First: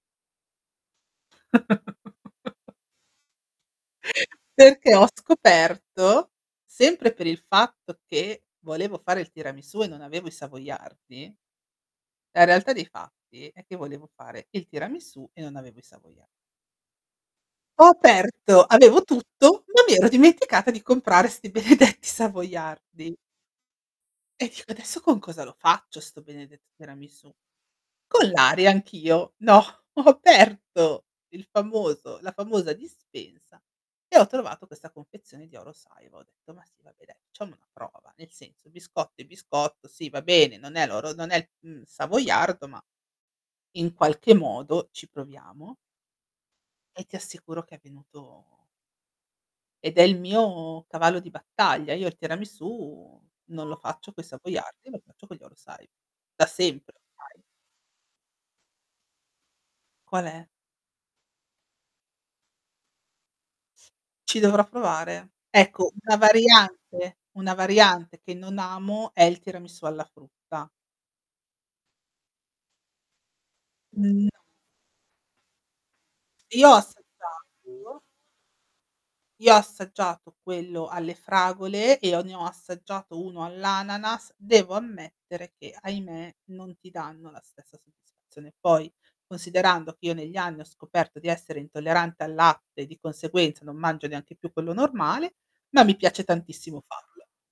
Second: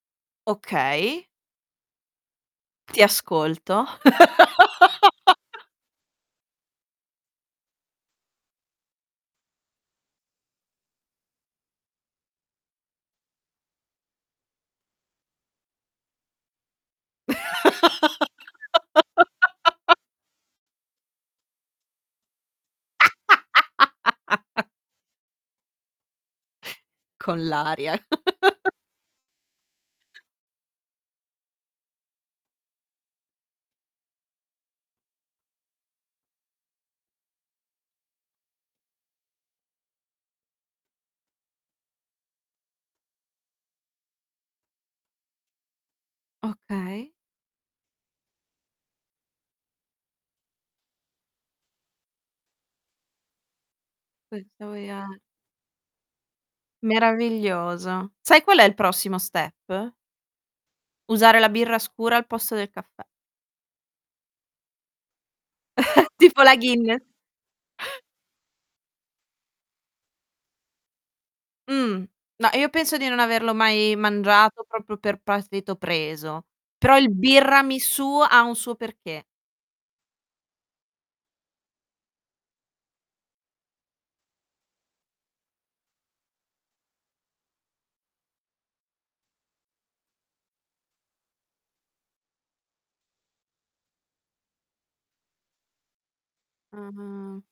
Okay. Ti ascolto. Perché ho scoperto, sempre per il fatto che volevo fare il tiramisù e non avevo i savoiardi, la realtà dei fatti è che volevo fare il tiramisù e non avevo i savoia Ho aperto avevo tutto, ma mi ero dimenticata di comprare sti benedetti savoiardi. E dico: "Adesso con cosa lo faccio sto benedetto tiramisù?" Con l'aria. Con l'aria, anch'io. No, ho aperto il famoso la famosa dispensa e ho trovato questa confezione di Oro Saiwa, ho detto: "Ma sì va beh dai, facciamo una prova, nel senso il biscotto è biscotto, sì va bene, non è l'oro non è, mhmm, savoiardo, ma in qualche modo ci proviamo". E Okay. ti assicuro che è venuto ed è il mio cavallo di battaglia. Io il tiramisù non lo faccio coi Coi savoiardi, lo savoiar faccio con gli Oro Saiwa, da sempre ormai. Meraviglioso. Sai qual è il prossimo step? Qual è? Usare la birra scura al posto del caffè. Ci dovrò provare. Ecco, una Tipo la variante guinness. una variante che non amo è il tiramisù alla frutta. Mh, ma io penso di non averlo mai Mh, no. mangiato proprio per partito preso, Io ho però il assaggiato birramisù ha un suo perché. Io ho assaggiato quello alle fragole e ho ne ho assaggiato uno all'ananas, devo ammettere che, ahimè, non ti danno la stessa soddisfazione. Poi considerando che io negli anni ho scoperto di essere intollerante al latte e di conseguenza non mangio neanche più quello normale, ma mi piace tantissimo farlo. Ah.